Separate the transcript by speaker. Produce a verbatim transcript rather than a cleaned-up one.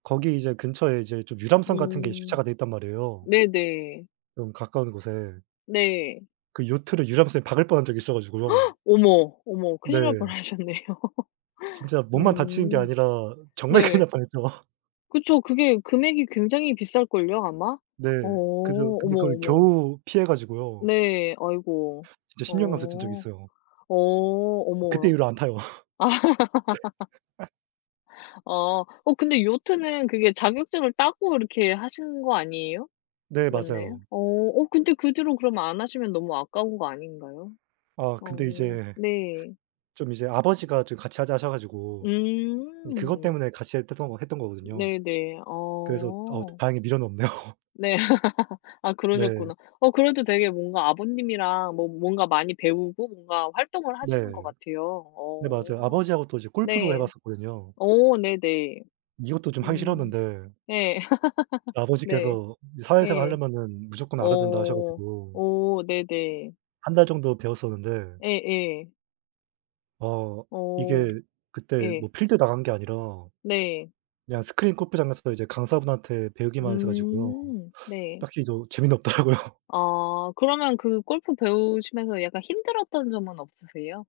Speaker 1: 거기 이제 근처에 이제 좀 유람선 같은 게 주차가
Speaker 2: 음.
Speaker 1: 돼 있단 말이에요.
Speaker 2: 네네.
Speaker 1: 좀 가까운 곳에.
Speaker 2: 네.
Speaker 1: 그 요트를 유람선이 박을 뻔한 적이 있어 가지고요.
Speaker 2: 어머, 어머 큰일 날
Speaker 1: 네.
Speaker 2: 뻔하셨네요.
Speaker 1: 진짜 몸만 다치는 게
Speaker 2: 음.
Speaker 1: 아니라 정말 큰일
Speaker 2: 네.
Speaker 1: 날 뻔했죠.
Speaker 2: 그쵸. 그게 금액이 굉장히 비쌀걸요 아마?
Speaker 1: 네.
Speaker 2: 어
Speaker 1: 그래서 근데
Speaker 2: 어머,
Speaker 1: 그걸
Speaker 2: 어머.
Speaker 1: 겨우 피해 가지고요.
Speaker 2: 네. 아이고.
Speaker 1: 진짜 십 년 감수했던 적이
Speaker 2: 어
Speaker 1: 있어요.
Speaker 2: 어
Speaker 1: 그때
Speaker 2: 어머.
Speaker 1: 이후로 안 타요.
Speaker 2: 어 근데 요트는 그게 자격증을 따고 그렇게 하신 거 아니에요?
Speaker 1: 네.
Speaker 2: 맞나요?
Speaker 1: 맞아요.
Speaker 2: 어 어 근데 그 뒤로 그럼 안 하시면 너무 아까운 거 아닌가요?
Speaker 1: 아 근데
Speaker 2: 어
Speaker 1: 이제
Speaker 2: 네.
Speaker 1: 좀 이제 아버지가 좀 같이 하자 하셔 가지고 이 그것
Speaker 2: 음.
Speaker 1: 때문에 같이 했었던 거 했던 거거든요.
Speaker 2: 네네.
Speaker 1: 그래서 어
Speaker 2: 어.
Speaker 1: 다행히 미련 없네요.
Speaker 2: 네. 아
Speaker 1: 네.
Speaker 2: 그러셨구나. 어 그래도 되게 뭔가 아버님이랑 뭐 뭔가 많이 배우고 뭔가 활동을 하시는 것
Speaker 1: 네.
Speaker 2: 같아요.
Speaker 1: 네 맞아요.
Speaker 2: 어
Speaker 1: 아버지하고 또 이제 골프도 해
Speaker 2: 네
Speaker 1: 봤었거든요.
Speaker 2: 어 네네
Speaker 1: 이것도 좀 하기
Speaker 2: 음
Speaker 1: 싫었는데
Speaker 2: 예 네
Speaker 1: 아버지께서 이 사회생활
Speaker 2: 예
Speaker 1: 할려면은 무조건 알아야 된다 하셔
Speaker 2: 어
Speaker 1: 가지고
Speaker 2: 어 네네.
Speaker 1: 한 달 정도 배웠었는데
Speaker 2: 예예.
Speaker 1: 어
Speaker 2: 어
Speaker 1: 이게 그때
Speaker 2: 예.
Speaker 1: 뭐 필드 나간 게 아니라
Speaker 2: 네.
Speaker 1: 그냥 스크린 골프장에서부터 이제 강사분한테 배우기만 했어 가지고요.
Speaker 2: 음 네.
Speaker 1: 딱히 저 재미는 없더라고요.
Speaker 2: 아 그러면 그 골프 배우시면서 약간 힘들었던 점은 없으세요?